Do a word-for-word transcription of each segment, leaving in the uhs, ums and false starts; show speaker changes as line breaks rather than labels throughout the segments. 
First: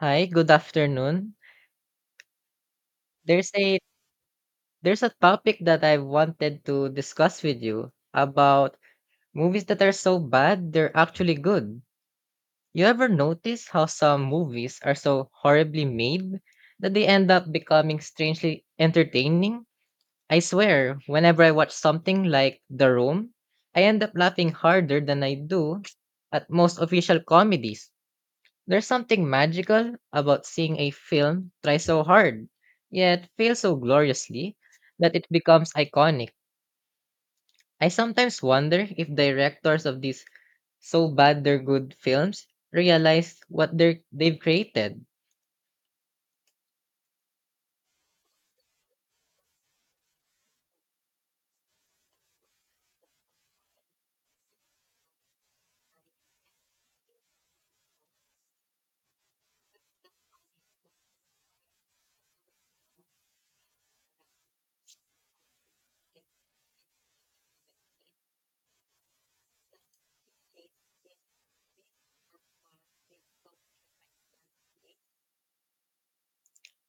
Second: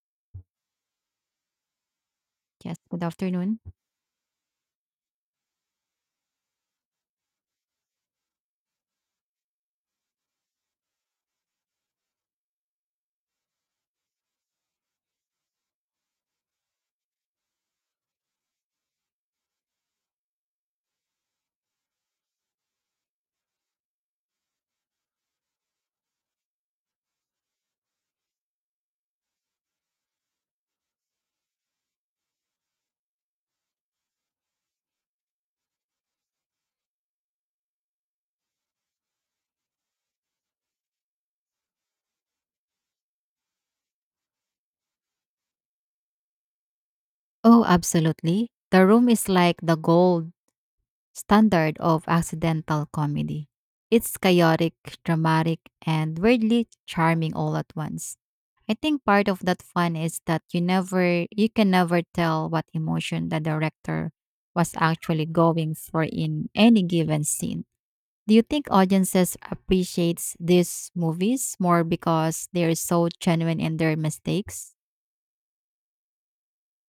Hi, good afternoon.
Yes, good
There's
afternoon.
a there's a topic that I wanted to discuss with you about movies that are so bad they're actually good. You ever notice how some movies are so horribly made that they end up becoming strangely entertaining? I swear, whenever I watch something like The Room, I end up laughing harder than I do at most official comedies. There's something magical about seeing a film try so hard, yet fail so gloriously that it becomes iconic. I sometimes wonder if directors of these so bad they're good films realize what they're, they've created.
Oh, absolutely. The Room is like the gold standard of accidental comedy. It's chaotic, dramatic, and weirdly charming all at once. I think part of that fun is that you never you can never tell what emotion the director was actually going for in any given scene. Do you think audiences appreciates these movies more because they're so genuine in their mistakes?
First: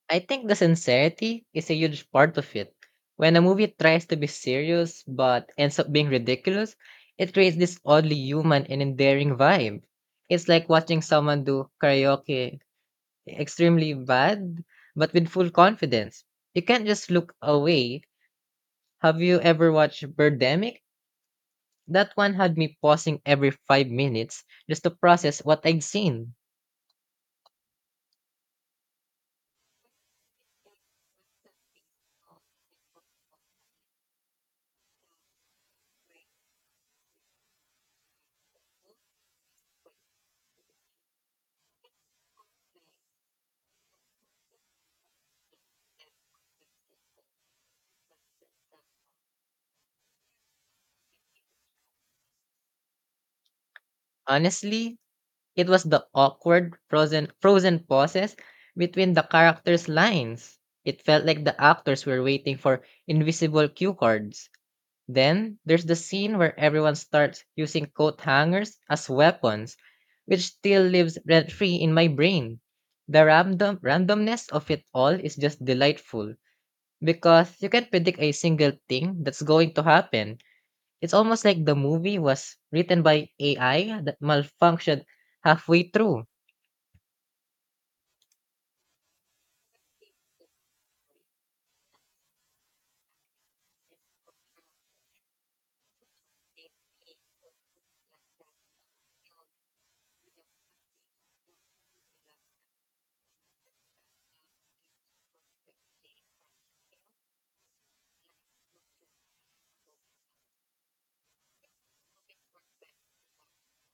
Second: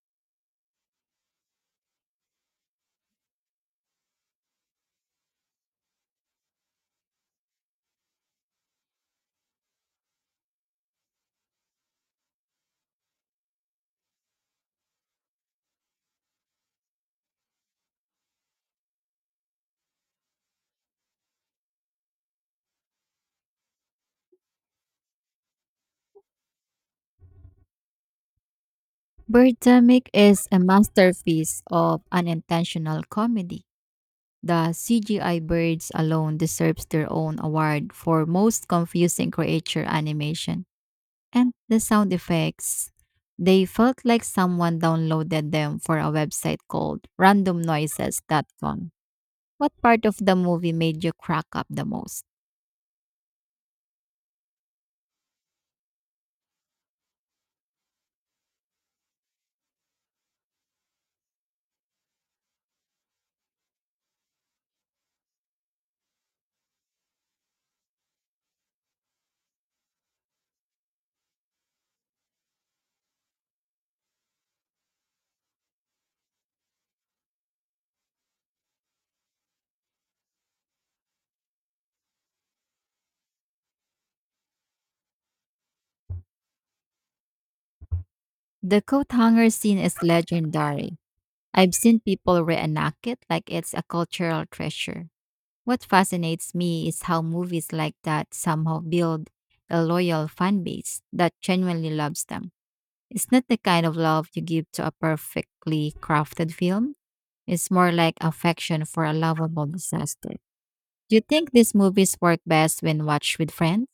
I think the sincerity is a huge part of it. When a movie tries to be serious but ends up being ridiculous, it creates this oddly human and endearing vibe. It's like watching someone do karaoke extremely bad, but with full confidence. You can't just look away. Have you ever watched Birdemic? That one had me pausing every five minutes just to process what I'd seen.
Birdemic is a masterpiece of unintentional comedy. The C G I birds alone deserves their own award for most confusing creature animation. And the sound effects, they felt like someone downloaded them for a website called Random Noises. Dot com. What part of the movie made you crack up the most?
Honestly, it was the awkward frozen frozen pauses between the characters' lines. It felt like the actors were waiting for invisible cue cards. Then there's the scene where everyone starts using coat hangers as weapons, which still lives rent free in my brain. The random randomness of it all is just delightful because you can't predict a single thing that's going to happen. It's almost like the movie was written by A I that malfunctioned halfway through.
The coat hanger scene is legendary. I've seen people reenact it like it's a cultural treasure. What fascinates me is how movies like that somehow build a loyal fan base that genuinely loves them. It's not the kind of love you give to a perfectly crafted film, it's more like affection for a lovable disaster. Do you think these movies work best when watched with friends?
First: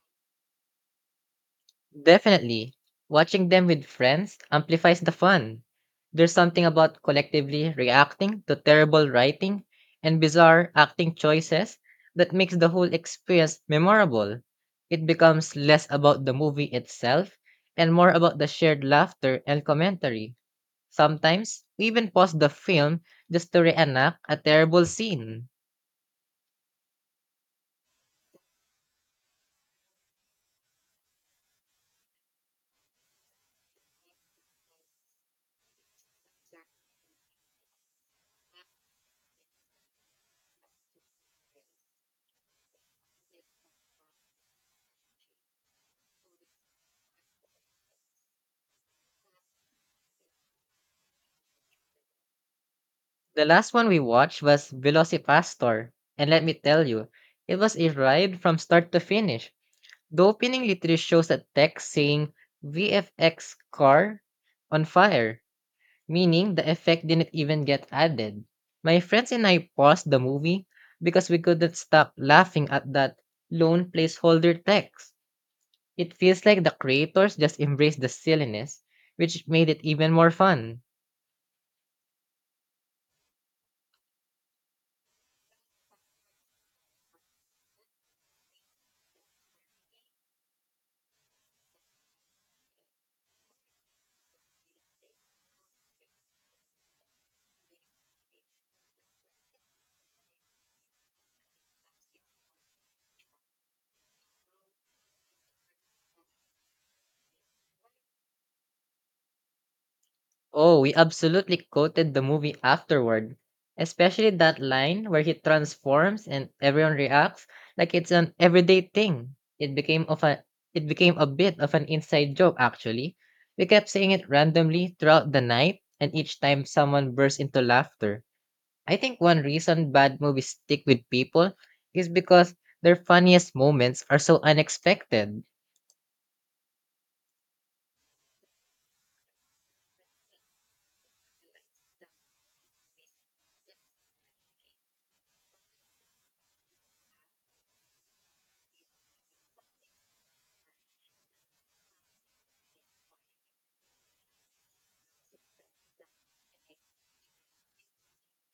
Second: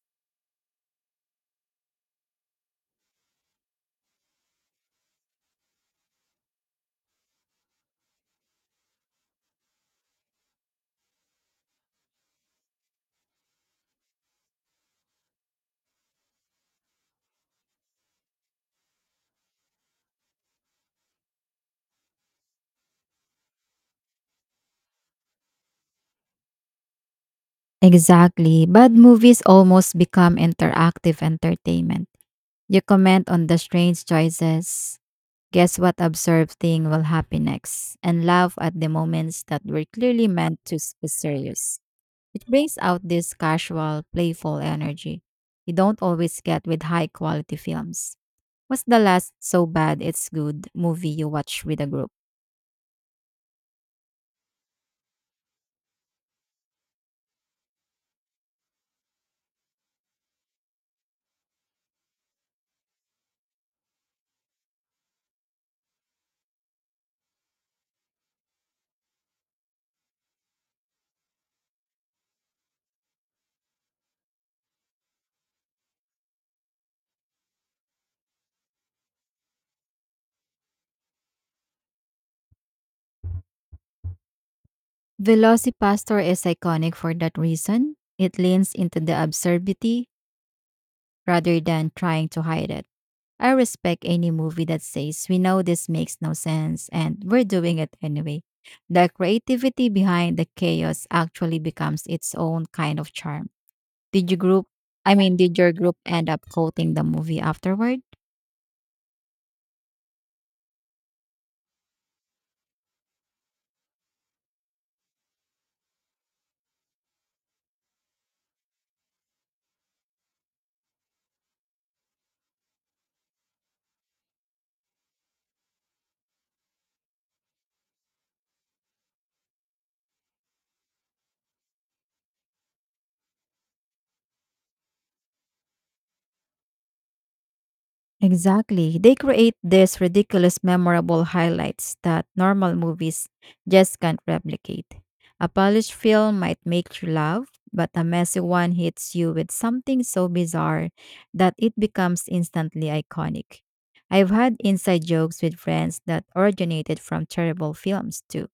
Definitely. Watching them with friends amplifies the fun. There's something about collectively reacting to terrible writing and bizarre acting choices that makes the whole experience memorable. It becomes less about the movie itself and more about the shared laughter and commentary. Sometimes, we even pause the film just to reenact a terrible scene.
Exactly. Bad movies almost become interactive entertainment. You comment on the strange choices, guess what absurd thing will happen next, and laugh at the moments that were clearly meant to s- be serious. It brings out this casual, playful energy you don't always get with high quality films. What's the last so bad it's good movie you watch with a group?
The last one we watched was Velocipastor, and let me tell you, it was a ride from start to finish. The opening literally shows a text saying V F X car on fire, meaning the effect didn't even get added. My friends and I paused the movie because we couldn't stop laughing at that lone placeholder text. It feels like the creators just embraced the silliness, which made it even more fun.
Velocipastor is iconic for that reason. It leans into the absurdity rather than trying to hide it. I respect any movie that says we know this makes no sense and we're doing it anyway. The creativity behind the chaos actually becomes its own kind of charm. Did you group I mean did your group end up quoting the movie afterward?
Oh, we absolutely quoted the movie afterward, especially that line where he transforms and everyone reacts like it's an everyday thing. It became of a it became a bit of an inside joke actually. We kept saying it randomly throughout the night and each time someone burst into laughter. I think one reason bad movies stick with people is because their funniest moments are so unexpected.
Exactly. They create these ridiculous, memorable highlights that normal movies just can't replicate. A polished film might make you laugh, but a messy one hits you with something so bizarre that it becomes instantly iconic. I've had inside jokes with friends that originated from terrible films, too.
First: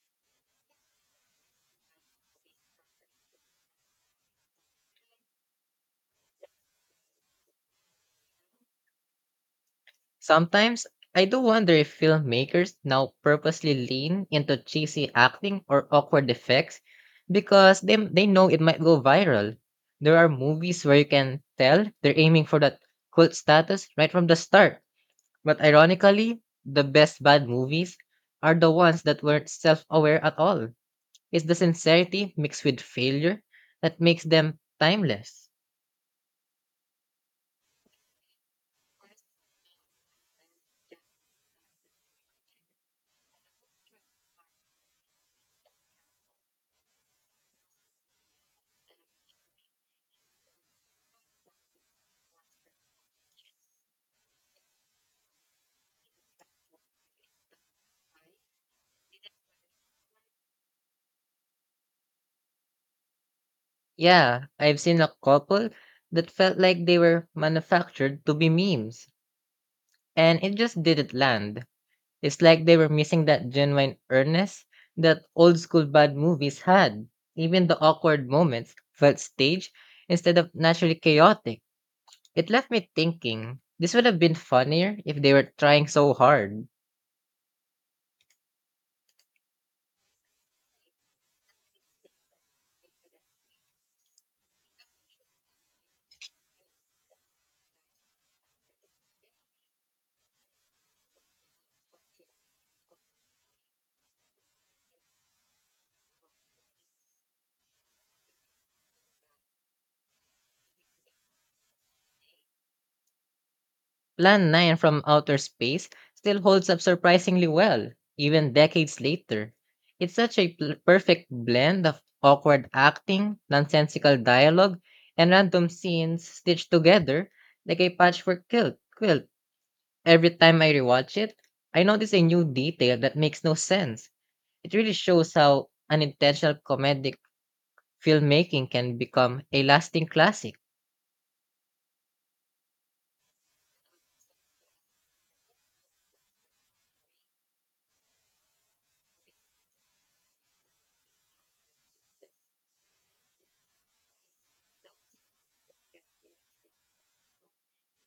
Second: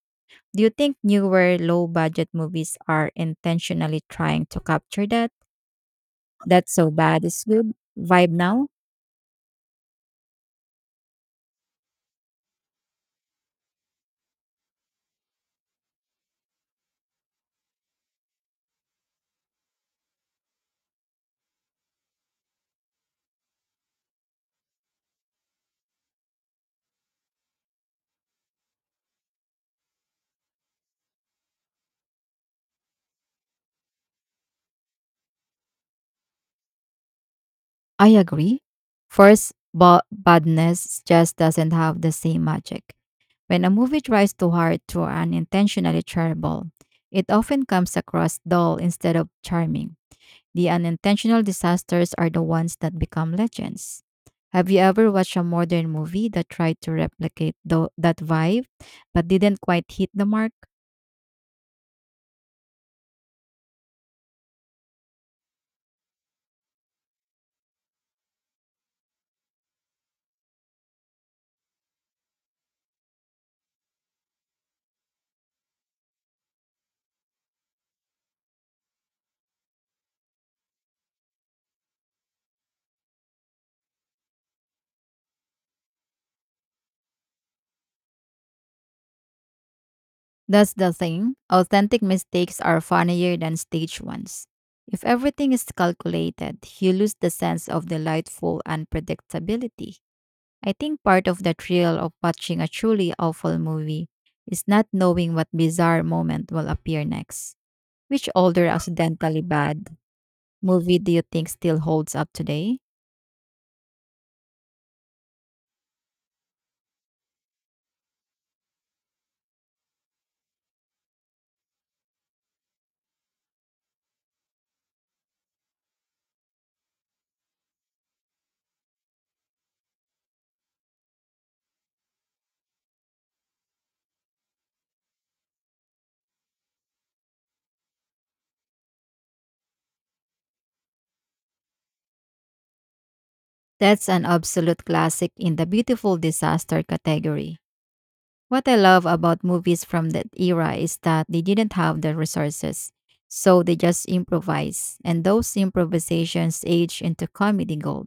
Do you think newer, low budget movies are intentionally trying to capture that That's so bad, it's good vibe now?
Sometimes, I do wonder if filmmakers now purposely lean into cheesy acting or awkward effects because they, they know it might go viral. There are movies where you can tell they're aiming for that cult status right from the start. But ironically, the best bad movies are the ones that weren't self aware at all. It's the sincerity mixed with failure that makes them timeless.
I agree. First, but badness just doesn't have the same magic. When a movie tries too hard to unintentionally terrible, it often comes across dull instead of charming. The unintentional disasters are the ones that become legends. Have you ever watched a modern movie that tried to replicate tho- that vibe but didn't quite hit the mark?
Yeah, I've seen a couple that felt like they were manufactured to be memes, and it just didn't land. It's like they were missing that genuine earnest that old school bad movies had. Even the awkward moments felt staged instead of naturally chaotic. It left me thinking, this would have been funnier if they were trying so hard.
That's the thing. Authentic mistakes are funnier than staged ones. If everything is calculated, you lose the sense of delightful unpredictability. I think part of the thrill of watching a truly awful movie is not knowing what bizarre moment will appear next. Which older accidentally bad movie do you think still holds up today?
Plan nine from Outer Space still holds up surprisingly well, even decades later. It's such a pl- perfect blend of awkward acting, nonsensical dialogue, and random scenes stitched together like a patchwork quilt. quilt. Every time I rewatch it, I notice a new detail that makes no sense. It really shows how unintentional comedic filmmaking can become a lasting classic.
That's an absolute classic in the beautiful disaster category. What I love about movies from that era is that they didn't have the resources, so they just improvise, and those improvisations age into comedy gold.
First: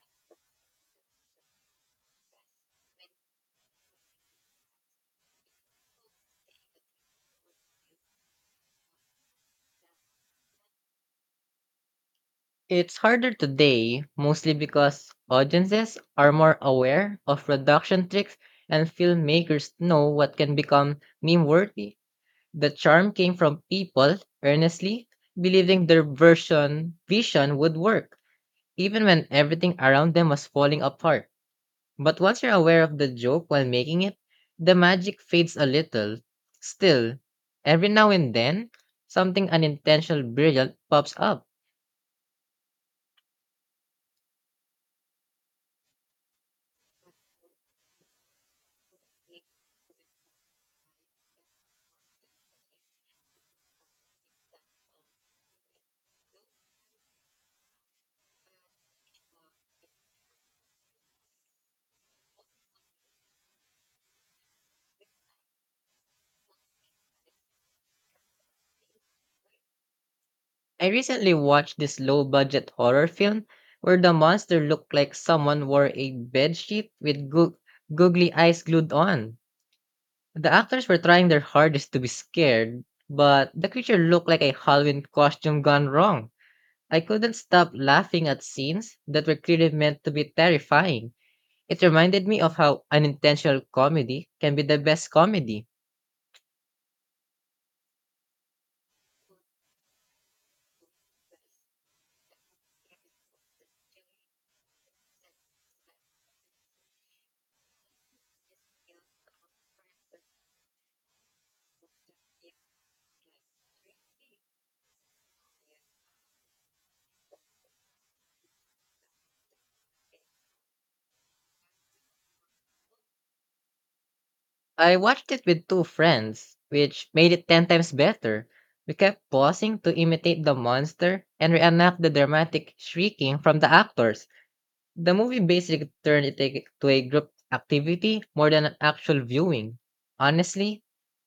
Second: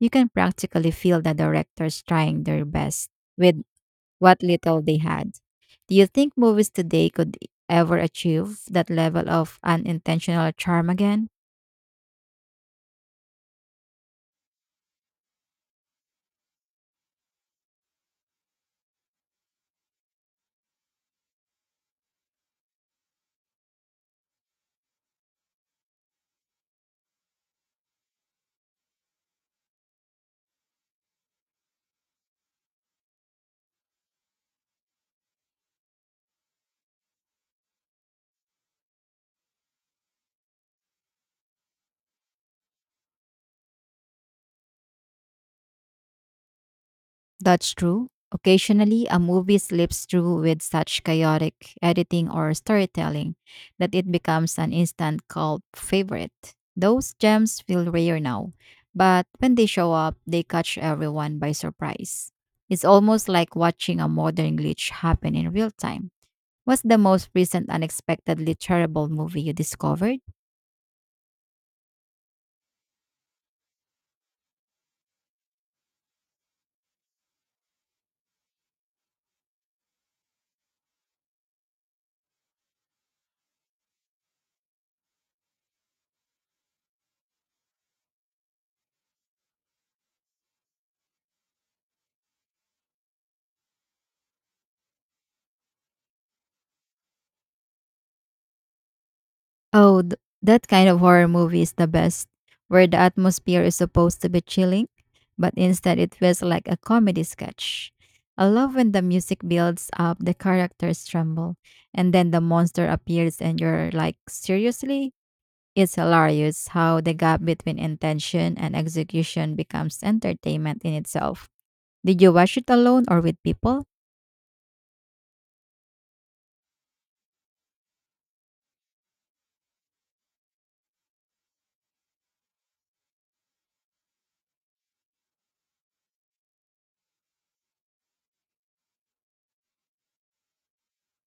You can practically feel the directors trying their best with what little they had. Do you think movies today could ever achieve that level of unintentional charm again?
It's harder today, mostly because audiences are more aware of production tricks and filmmakers know what can become meme worthy. The charm came from people earnestly believing their version vision would work, even when everything around them was falling apart. But once you're aware of the joke while making it, the magic fades a little. Still, every now and then, something unintentional brilliant pops up.
That's true. Occasionally, a movie slips through with such chaotic editing or storytelling that it becomes an instant cult favorite. Those gems feel rare now, but when they show up, they catch everyone by surprise. It's almost like watching a modern glitch happen in real time. What's the most recent unexpectedly terrible movie you discovered?
I recently watched this low budget horror film where the monster looked like someone wore a bedsheet with goo- googly eyes glued on. The actors were trying their hardest to be scared, but the creature looked like a Halloween costume gone wrong. I couldn't stop laughing at scenes that were clearly meant to be terrifying. It reminded me of how unintentional comedy can be the best comedy.
Oh, th- that kind of horror movie is the best, where the atmosphere is supposed to be chilling, but instead it feels like a comedy sketch. I love when the music builds up, the characters tremble, and then the monster appears, and you're like, seriously? It's hilarious how the gap between intention and execution becomes entertainment in itself. Did you watch it alone or with people?
I watched it with two friends, which made it ten times better. We kept pausing to imitate the monster and reenact the dramatic shrieking from the actors. The movie basically turned it a- to a group activity more than an actual viewing. Honestly,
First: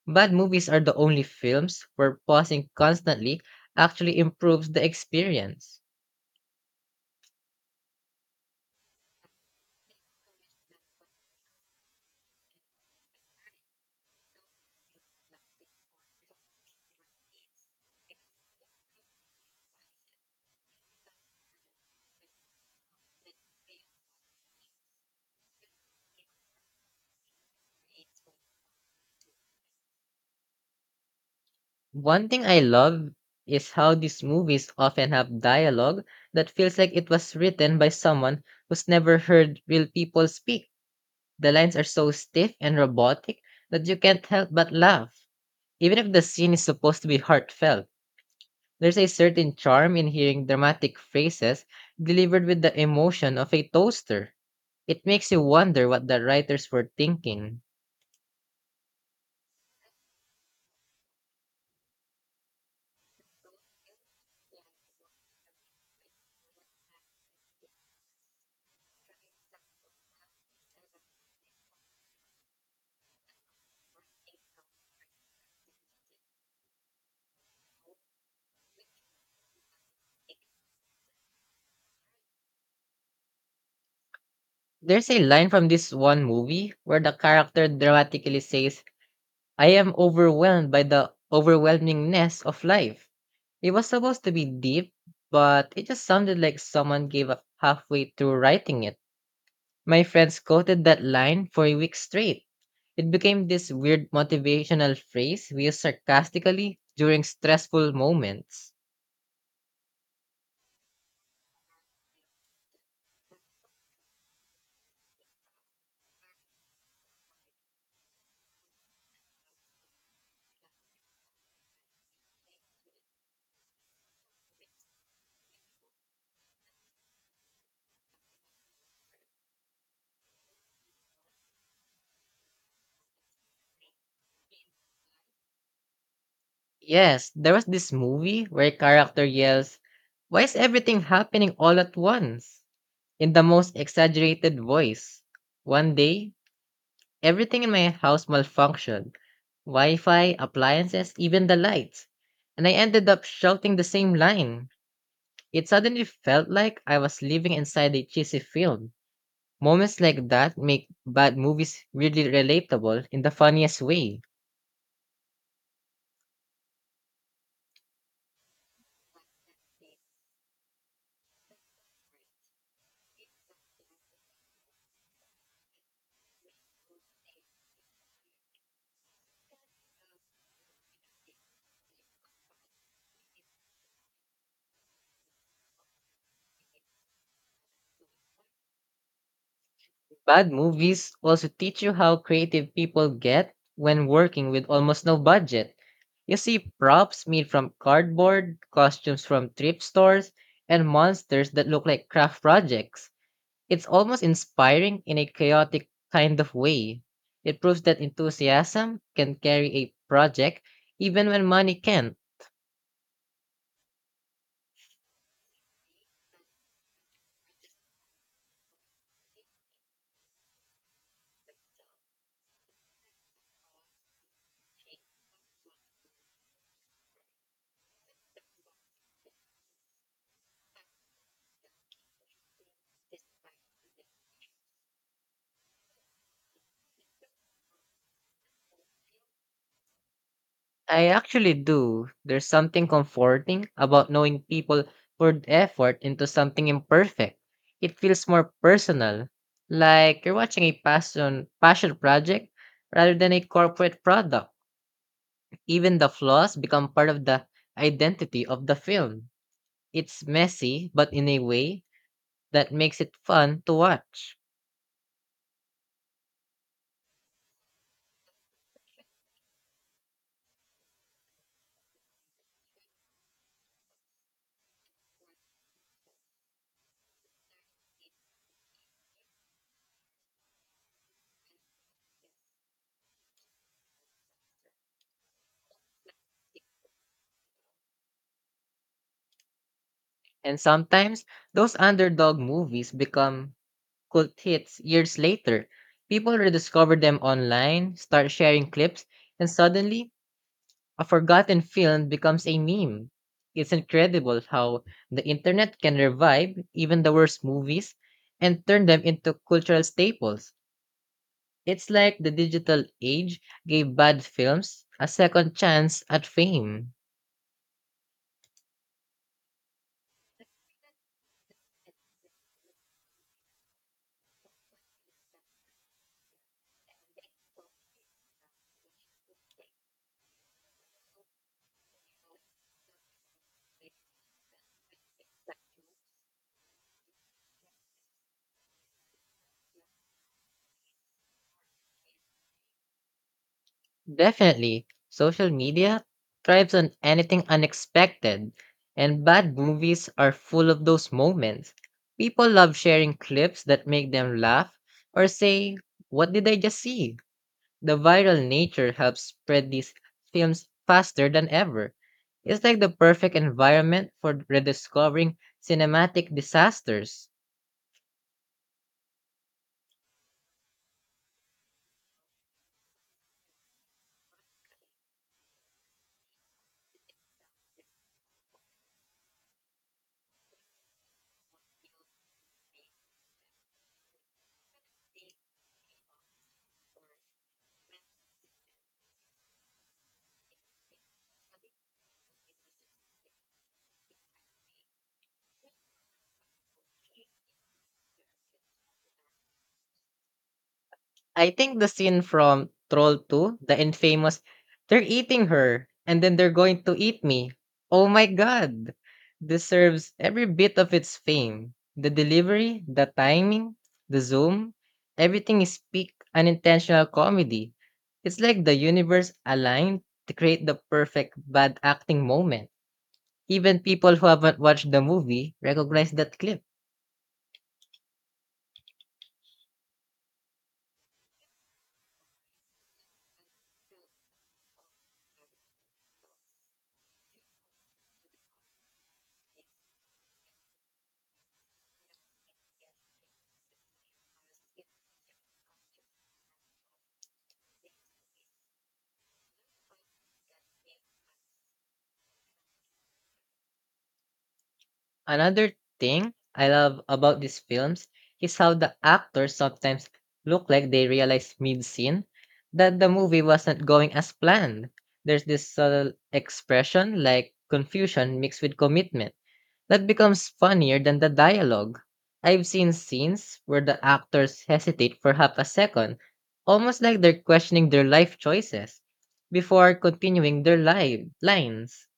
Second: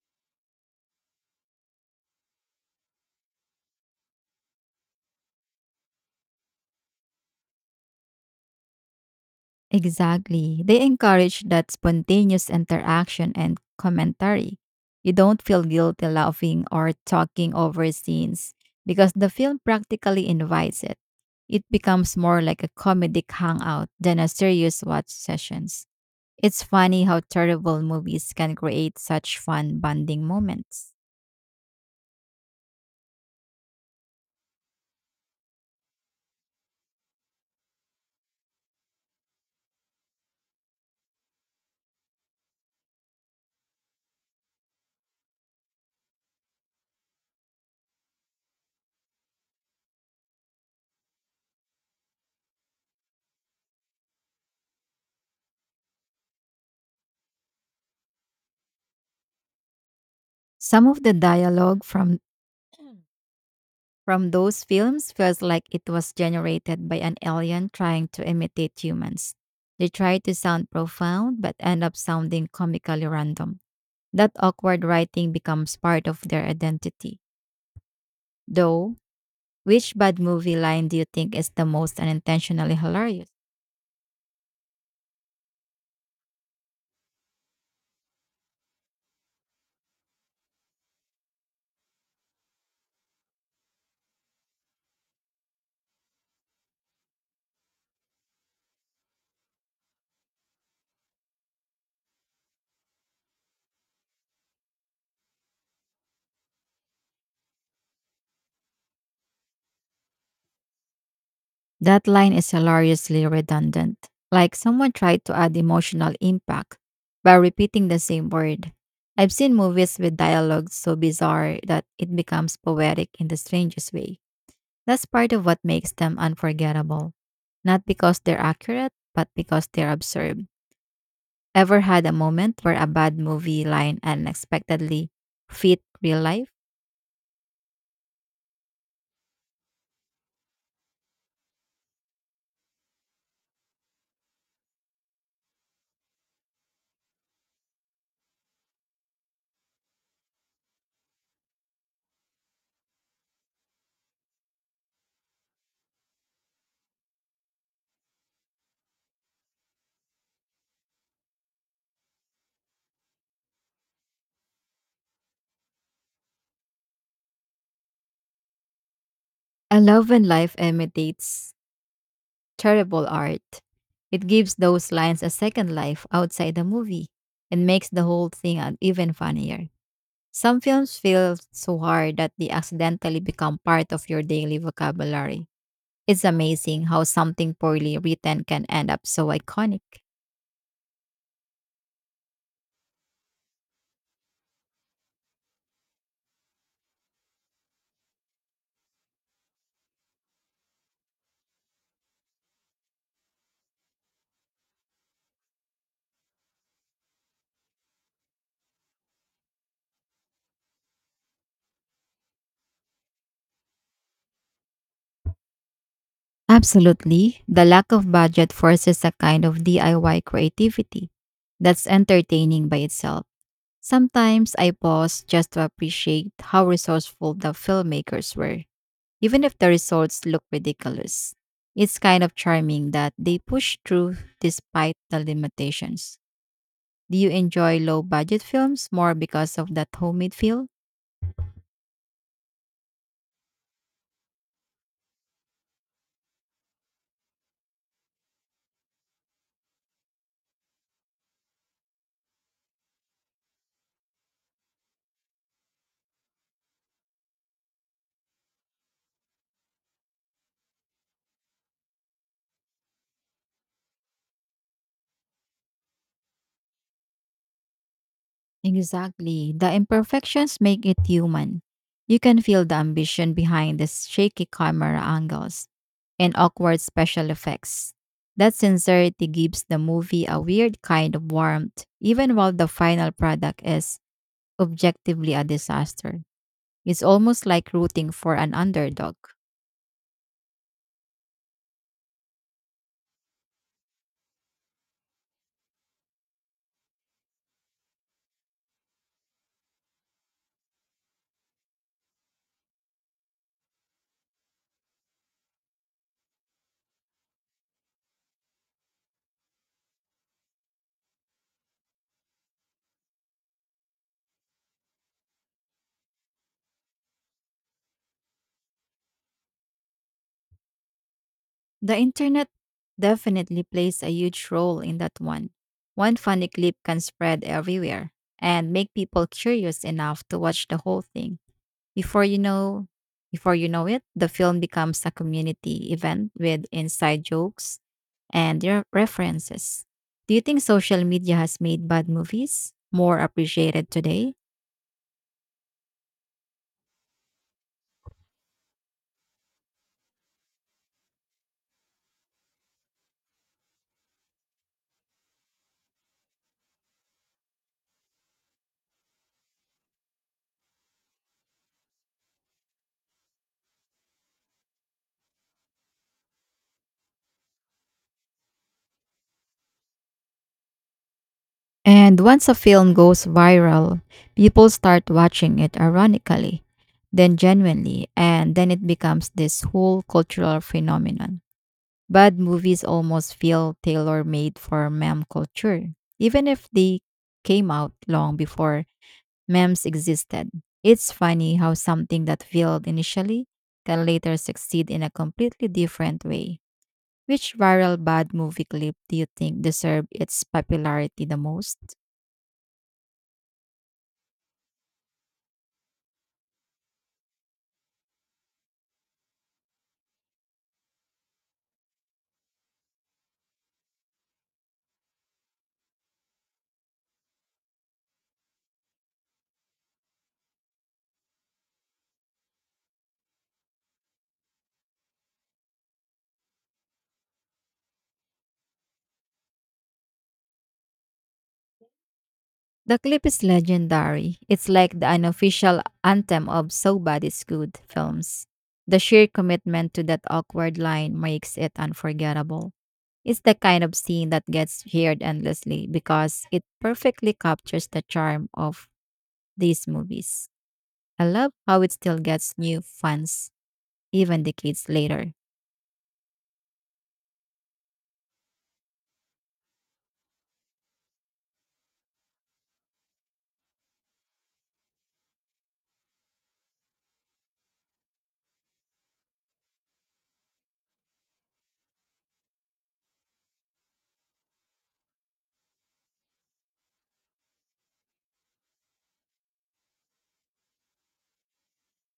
bad movies are the only films where pausing constantly actually improves the experience.
Exactly. They encourage that spontaneous interaction and commentary. You don't feel guilty laughing or talking over scenes because the film practically invites it. It becomes more like a comedic hangout than a serious watch sessions. It's funny how terrible movies can create such fun bonding moments.
One thing I love is how these movies often have dialogue that feels like it was written by someone who's never heard real people speak. The lines are so stiff and robotic that you can't help but laugh. Even if the scene is supposed to be heartfelt, there's a certain charm in hearing dramatic phrases delivered with the emotion of a toaster. It makes you wonder what the writers were thinking.
Some of the dialogue from from those films feels like it was generated by an alien trying to imitate humans. They try to sound profound but end up sounding comically random. That awkward writing becomes part of their identity. Though, which bad movie line do you think is the most unintentionally hilarious?
There's a line from this one movie where the character dramatically says, I am overwhelmed by the overwhelmingness of life. It was supposed to be deep, but it just sounded like someone gave up halfway through writing it. My friends quoted that line for a week straight. It became this weird motivational phrase we use sarcastically during stressful moments.
That line is hilariously redundant, like someone tried to add emotional impact by repeating the same word. I've seen movies with dialogue so bizarre that it becomes poetic in the strangest way. That's part of what makes them unforgettable. Not because they're accurate, but because they're absurd. Ever had a moment where a bad movie line unexpectedly fit real life?
Yes, there was this movie where a character yells, Why is everything happening all at once? In the most exaggerated voice. One day, everything in my house malfunctioned: Wi Fi, appliances, even the lights. And I ended up shouting the same line. It suddenly felt like I was living inside a cheesy film. Moments like that make bad movies really relatable in the funniest way.
I love when life imitates terrible art. It gives those lines a second life outside the movie and makes the whole thing an- even funnier. Some films feel so hard that they accidentally become part of your daily vocabulary. It's amazing how something poorly written can end up so iconic.
Bad movies also teach you how creative people get when working with almost no budget. You see props made from cardboard, costumes from thrift stores, and monsters that look like craft projects. It's almost inspiring in a chaotic kind of way. It proves that enthusiasm can carry a project even when money can't.
Absolutely. The lack of budget forces a kind of D I Y creativity that's entertaining by itself. Sometimes I pause just to appreciate how resourceful the filmmakers were, even if the results look ridiculous. It's kind of charming that they push through despite the limitations. Do you enjoy low budget films more because of that homemade feel?
I actually do. There's something comforting about knowing people poured effort into something imperfect. It feels more personal, like you're watching a passion passion project rather than a corporate product. Even the flaws become part of the identity of the film. It's messy, but in a way, that makes it fun to watch.
Exactly. The imperfections make it human. You can feel the ambition behind the shaky camera angles and awkward special effects. That sincerity gives the movie a weird kind of warmth, even while the final product is objectively a disaster. It's almost like rooting for an underdog.
And sometimes those underdog movies become cult hits years later. People rediscover them online, start sharing clips, and suddenly a forgotten film becomes a meme. It's incredible how the internet can revive even the worst movies and turn them into cultural staples. It's like the digital age gave bad films a second chance at fame.
The internet definitely plays a huge role in that one. One funny clip can spread everywhere and make people curious enough to watch the whole thing. Before you know, Before you know it, the film becomes a community event with inside jokes and their references. Do you think social media has made bad movies more appreciated today?
Definitely, social media thrives on anything unexpected, and bad movies are full of those moments. People love sharing clips that make them laugh or say, what did I just see? The viral nature helps spread these films faster than ever. It's like the perfect environment for rediscovering cinematic disasters.
And once a film goes viral, people start watching it ironically, then genuinely, and then it becomes this whole cultural phenomenon. Bad movies almost feel tailor made for meme culture, even if they came out long before memes existed. It's funny how something that failed initially can later succeed in a completely different way. Which viral bad movie clip do you think deserved its popularity the
I
most?
think the scene from Troll two, the infamous, they're eating her and then they're going to eat me. Oh my god. Deserves every bit of its fame. The delivery, the timing, the zoom, everything is peak unintentional comedy. It's like the universe aligned to create the perfect bad acting moment. Even people who haven't watched the movie recognize that clip.
The clip is legendary. It's like the unofficial anthem of So Bad It's Good films. The sheer commitment to that awkward line makes it unforgettable. It's the kind of scene that gets shared endlessly because it perfectly captures the charm of these movies. I love how it still gets new fans even decades later.
Another thing I love about these films is how the actors sometimes look like they realize mid scene that the movie wasn't going as planned. There's this subtle expression like confusion mixed with commitment that becomes funnier than the dialogue. I've seen scenes where the actors hesitate for half a second, almost like they're questioning their life choices before continuing their li- lines.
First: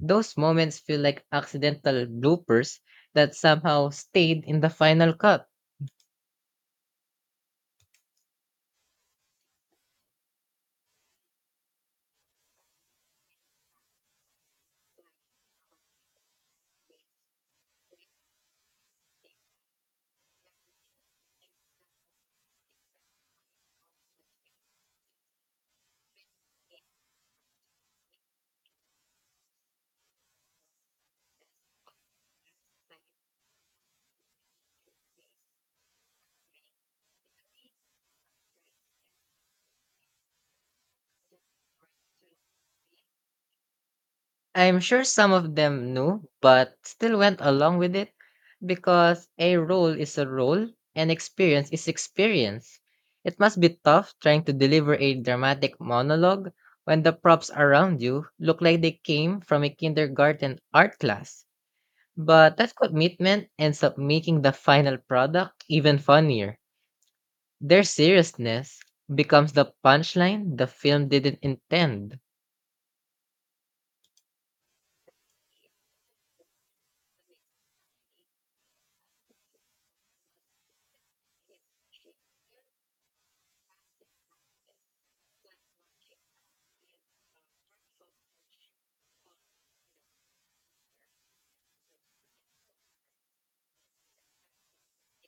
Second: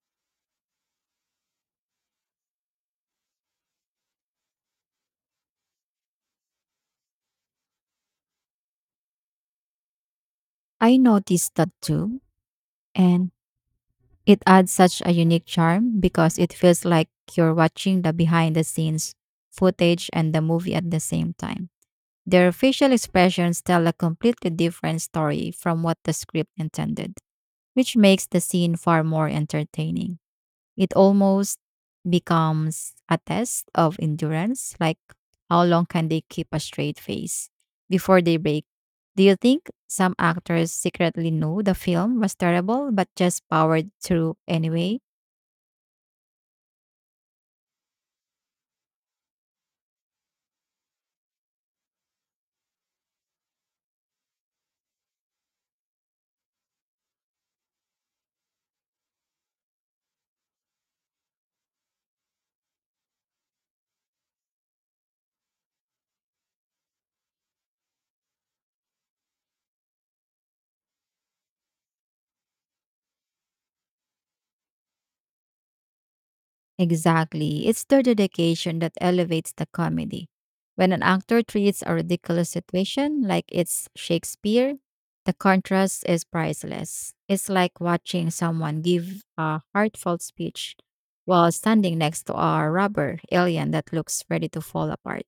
Those moments feel like accidental bloopers that somehow stayed in the final cut.
I noticed that too, and it adds such a unique charm because it feels like you're watching the behind the scenes footage and the movie at the same time. Their facial expressions tell a completely different story from what the script intended, which makes the scene far more entertaining. It almost becomes a test of endurance, like how long can they keep a straight face before they break. Do you think some actors secretly knew the film was terrible but just powered through
I'm
anyway?
sure some of them knew, but still went along with it because a role is a role and experience is experience. It must be tough trying to deliver a dramatic monologue when the props around you look like they came from a kindergarten art class. But that commitment ends up making the final product even funnier. Their seriousness becomes the punchline the film didn't intend.
Exactly. It's their dedication that elevates the comedy. When an actor treats a ridiculous situation like it's Shakespeare, the contrast is priceless. It's like watching someone give a heartfelt speech while standing next to a rubber alien that looks ready to fall apart.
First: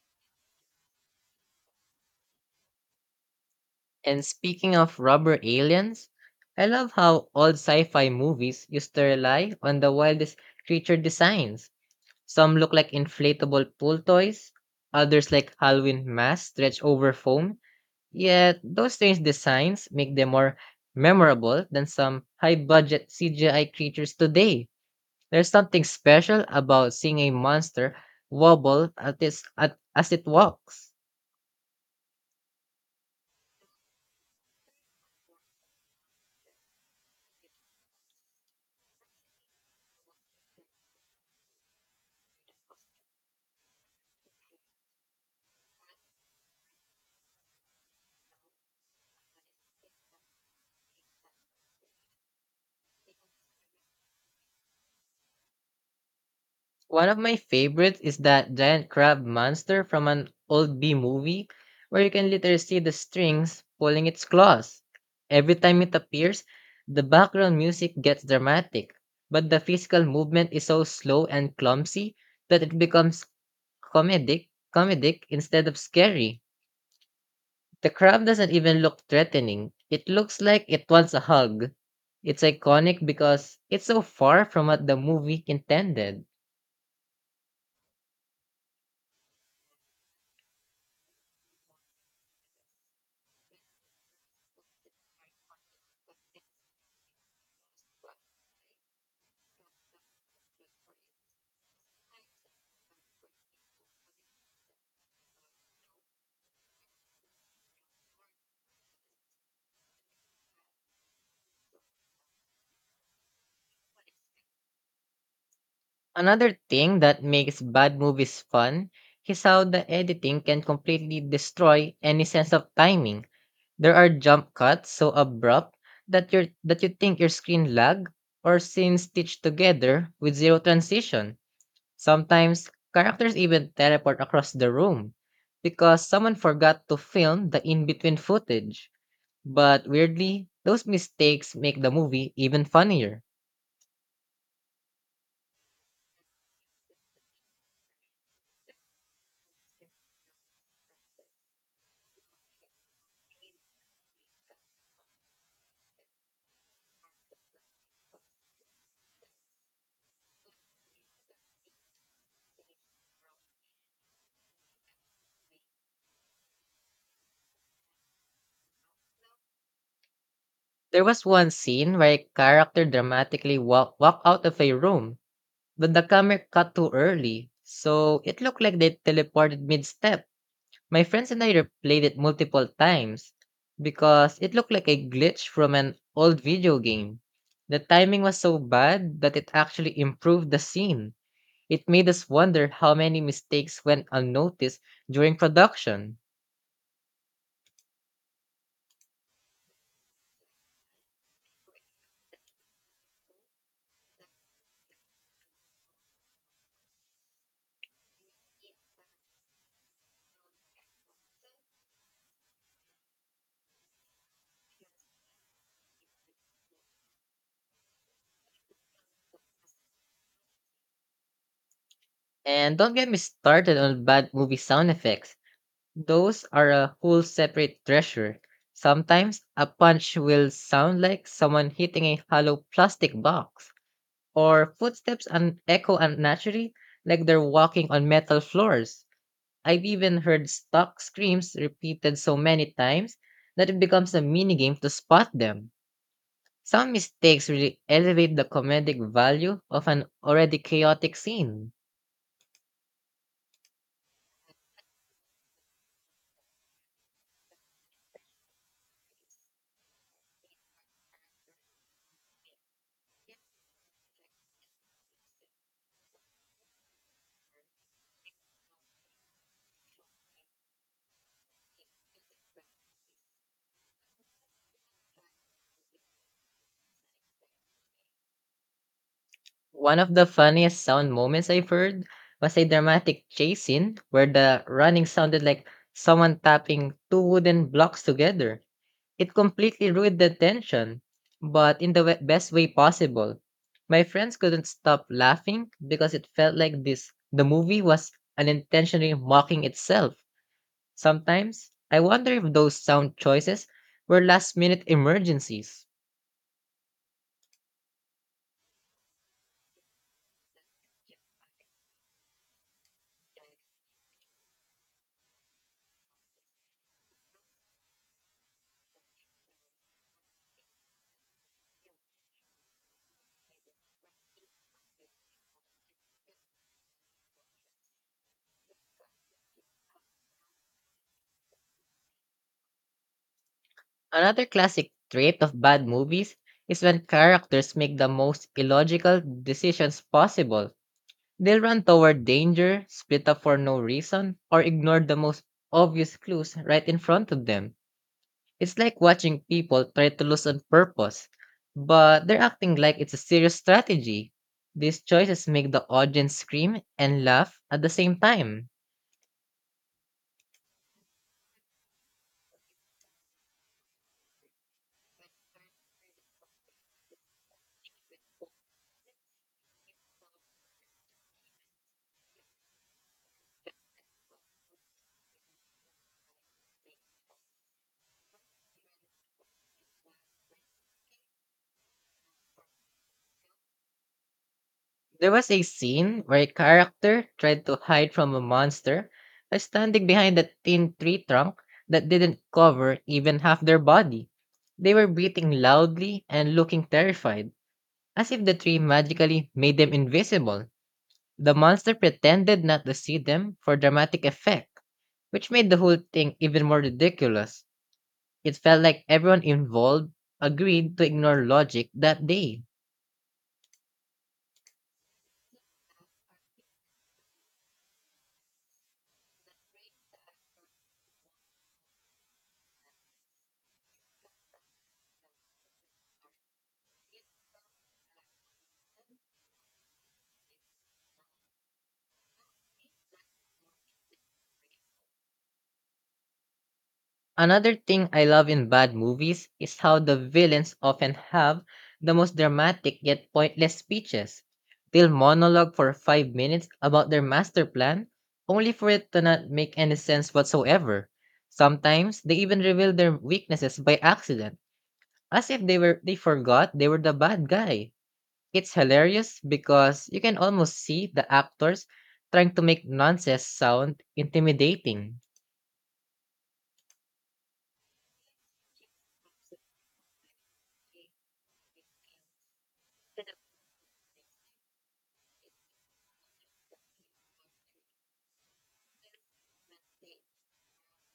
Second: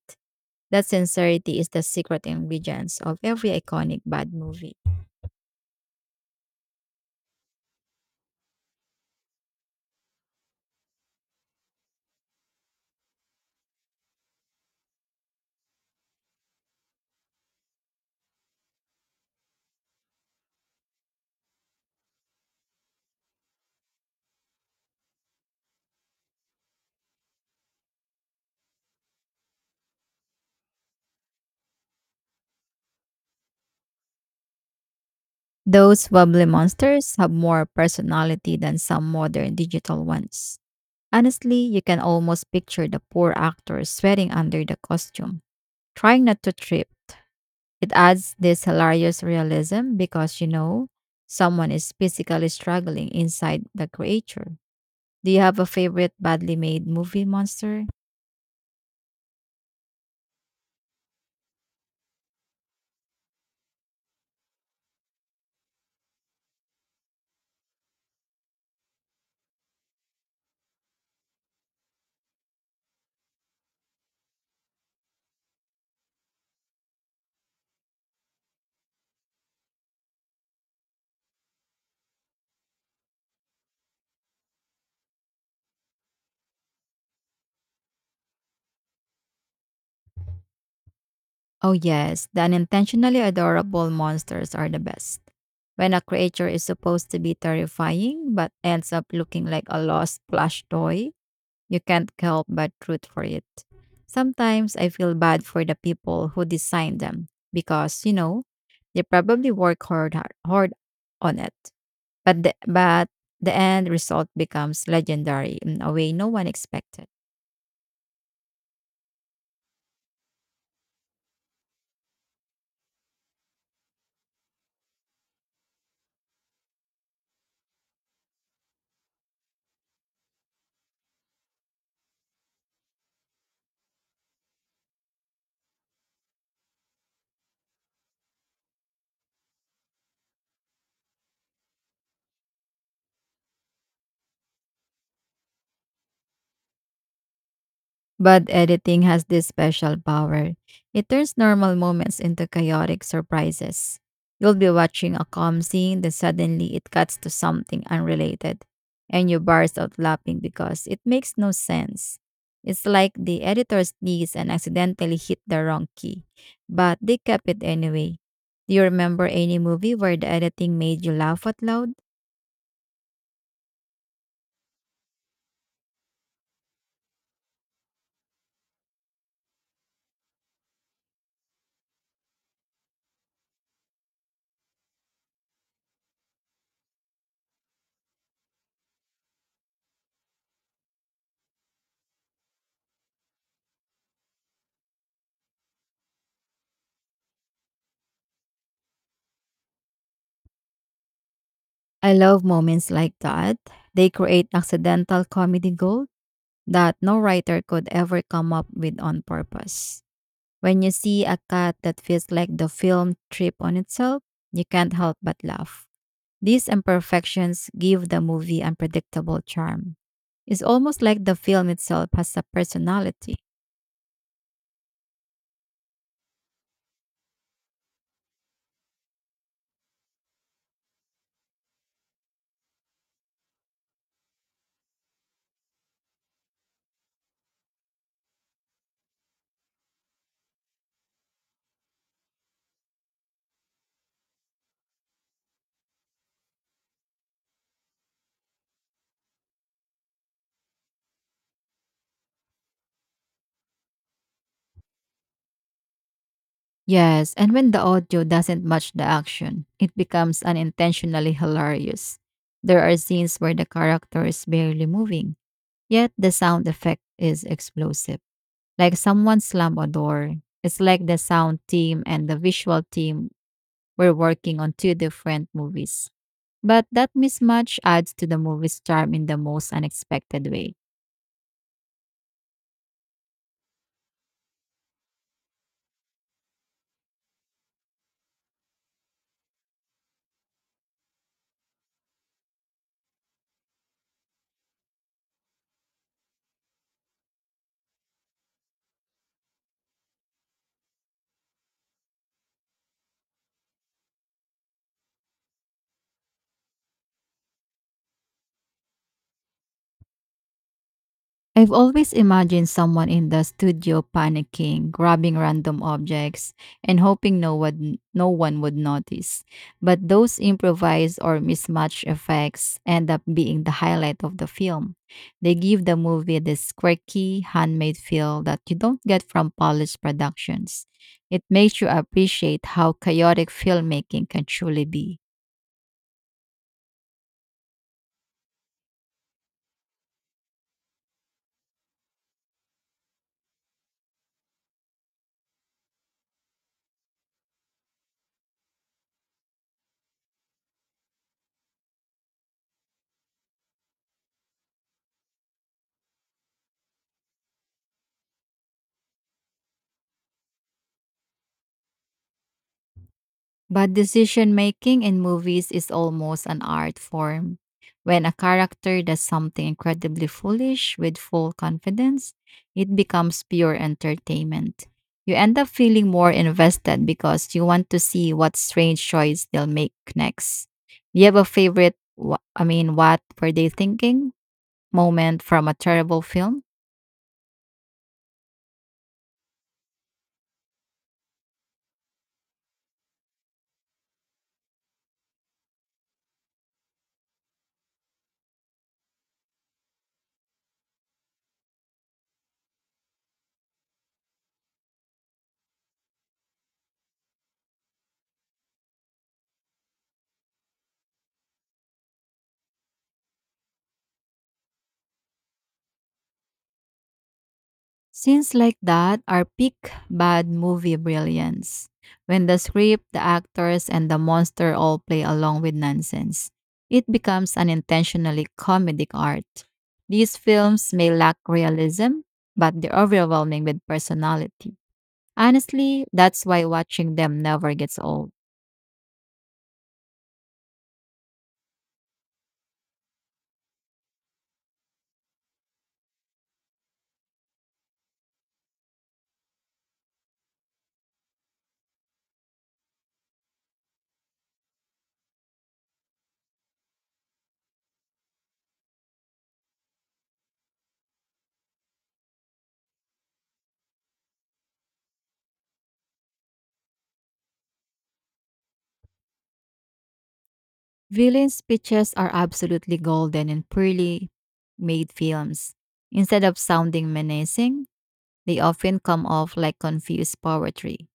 That sincerity is the secret ingredients of every iconic
And
bad movie.
speaking of rubber aliens, I love how old sci fi movies used to rely on the wildest creature designs. Some look like inflatable pool toys, others like Halloween masks stretched over foam. Yet, those strange designs make them more memorable than some high budget C G I creatures today. There's something special about seeing a monster wobble at its, at, as it walks.
Those wobbly monsters have more personality than some modern digital ones. Honestly, you can almost picture the poor actors sweating under the costume, trying not to trip. It adds this hilarious realism because you know someone is physically struggling inside the creature. Do you have a favorite badly made
One of
movie
my
monster?
favorites is that giant crab monster from an old B movie where you can literally see the strings pulling its claws. Every time it appears, the background music gets dramatic, but the physical movement is so slow and clumsy that it becomes comedic, comedic instead of scary. The crab doesn't even look threatening. It looks like it wants a hug. It's iconic because it's so far from what the movie intended.
Oh, yes, the unintentionally adorable monsters are the best. When a creature is supposed to be terrifying but ends up looking like a lost plush toy, you can't help but root for it. Sometimes I feel bad for the people who designed them because, you know, they probably work hard hard on it. But the, but the end result becomes legendary in a way no one
Another thing
expected.
that makes bad movies fun is how the editing can completely destroy any sense of timing. There are jump cuts so abrupt that you that you think your screen lag or scenes stitched together with zero transition. Sometimes, characters even teleport across the room because someone forgot to film the in between footage. But weirdly, those mistakes make the movie even funnier.
But editing has this special power. It turns normal moments into chaotic surprises. You'll be watching a calm scene, then suddenly it cuts to something unrelated, and you burst out laughing because it makes no sense. It's like the editor sneezed and accidentally hit the wrong key, but they kept it anyway. Do you remember any movie where the editing
There
made you
was
laugh
one
out loud?
scene where a character dramatically walk, walk out of a room, but the camera cut too early, so it looked like they teleported mid step. My friends and I replayed it multiple times because it looked like a glitch from an old video game. The timing was so bad that it actually improved the scene. It made us wonder how many mistakes went unnoticed during production.
I love moments like that. They create accidental comedy gold that no writer could ever come up with on purpose. When you see a cut that feels like the film trip on itself, you can't help but laugh. These imperfections give the movie unpredictable charm. It's almost like the film itself has a
And don't get me
personality.
started on bad movie sound effects. Those are a whole separate treasure. Sometimes a punch will sound like someone hitting a hollow plastic box, or footsteps and echo unnaturally, like they're walking on metal floors. I've even heard stuck screams repeated so many times that it becomes a minigame to spot them. Some mistakes really elevate the comedic value of an already chaotic scene.
Yes, and when the audio doesn't match the action, it becomes unintentionally hilarious. There are scenes where the character is barely moving, yet the sound effect is explosive, like someone slam a door. It's like the sound team and the visual team were working on two different movies. But that mismatch adds to the movie's charm in the most
One of the
unexpected way.
funniest sound moments I've heard was a dramatic chase scene where the running sounded like someone tapping two wooden blocks together. It completely ruined the tension, but in the we- best way possible. My friends couldn't stop laughing because it felt like this the movie was unintentionally mocking itself. Sometimes I wonder if those sound choices were last minute emergencies.
I've always imagined someone in the studio panicking, grabbing random objects, and hoping no one, no one would notice. But those improvised or mismatched effects end up being the highlight of the film. They give the movie this quirky, handmade feel that you don't get from polished productions. It makes you appreciate how chaotic filmmaking can
Another
truly
classic
be.
trait of bad movies is when characters make the most illogical decisions possible. They'll run toward danger, split up for no reason, or ignore the most obvious clues right in front of them. It's like watching people try to lose on purpose, but they're acting like it's a serious strategy. These choices make the audience scream and laugh at the same time.
But decision making in movies is almost an art form. When a character does something incredibly foolish with full confidence, it becomes pure entertainment. You end up feeling more invested because you want to see what strange choice they'll make next. Do you have a favorite, wh- I mean, what were they thinking
There
moment
was a
from a terrible
scene where a
film?
character tried to hide from a monster by standing behind a thin tree trunk that didn't cover even half their body. They were breathing loudly and looking terrified, as if the tree magically made them invisible. The monster pretended not to see them for dramatic effect, which made the whole thing even more ridiculous. It felt like everyone involved agreed to ignore logic that day.
Scenes like that are peak bad movie brilliance. When the script, the actors, and the monster all play along with nonsense, it becomes an intentionally comedic art. These films may lack realism, but they're overwhelming with personality. Honestly, that's why watching them never
Another
gets
thing I
old.
love in bad movies is how the villains often have the most dramatic yet pointless speeches. They'll monologue for five minutes about their master plan, only for it to not make any sense whatsoever. Sometimes they even reveal their weaknesses by accident, as if they were they forgot they were the bad guy. It's hilarious because you can almost see the actors trying to make nonsense sound intimidating.
Villain speeches are absolutely golden in poorly made films. Instead of sounding menacing, they often come off like confused poetry.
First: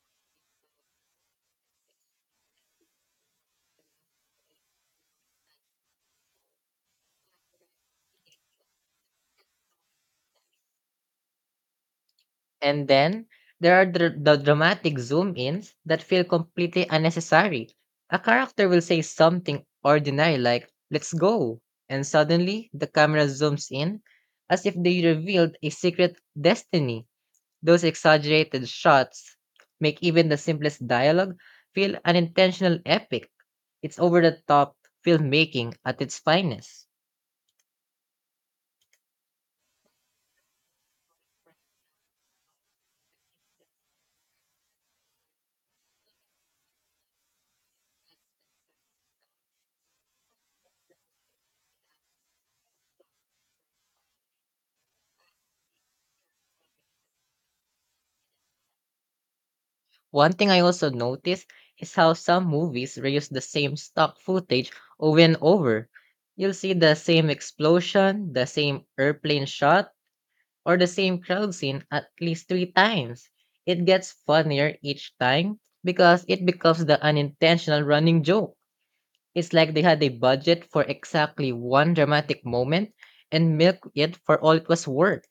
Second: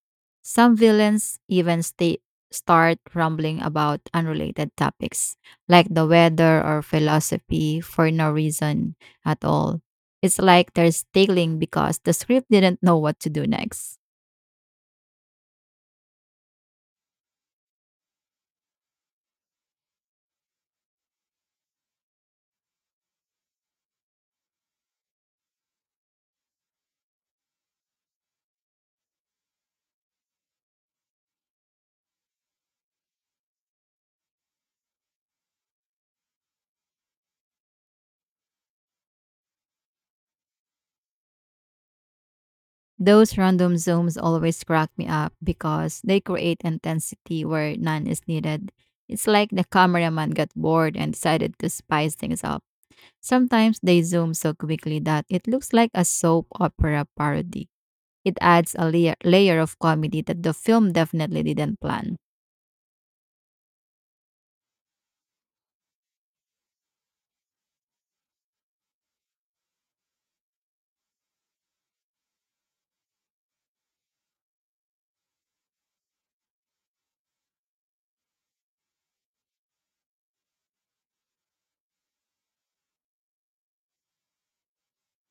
Some villains even sta- start rambling about unrelated topics, like the weather or philosophy, for no reason at all. It's like they're stealing because the script didn't
And
know what
then
to do
there are
next.
dr- the dramatic zoom ins that feel completely unnecessary. A character will say something ordinary like, "Let's go." And suddenly the camera zooms in as if they revealed a secret destiny. Those exaggerated shots make even the simplest dialogue feel unintentional epic. It's over the top filmmaking at its finest.
Those random zooms always crack me up because they create intensity where none is needed. It's like the cameraman got bored and decided to spice things up. Sometimes they zoom so quickly that it looks like a soap opera parody. It adds a layer, layer of comedy
One
that
thing
the
I also
film definitely
noticed
didn't
is how
plan.
some movies reuse the same stock footage over and over. You'll see the same explosion, the same airplane shot, or the same crowd scene at least three times. It gets funnier each time because it becomes the unintentional running joke. It's like they had a budget for exactly one dramatic moment and milk it for all it was worth.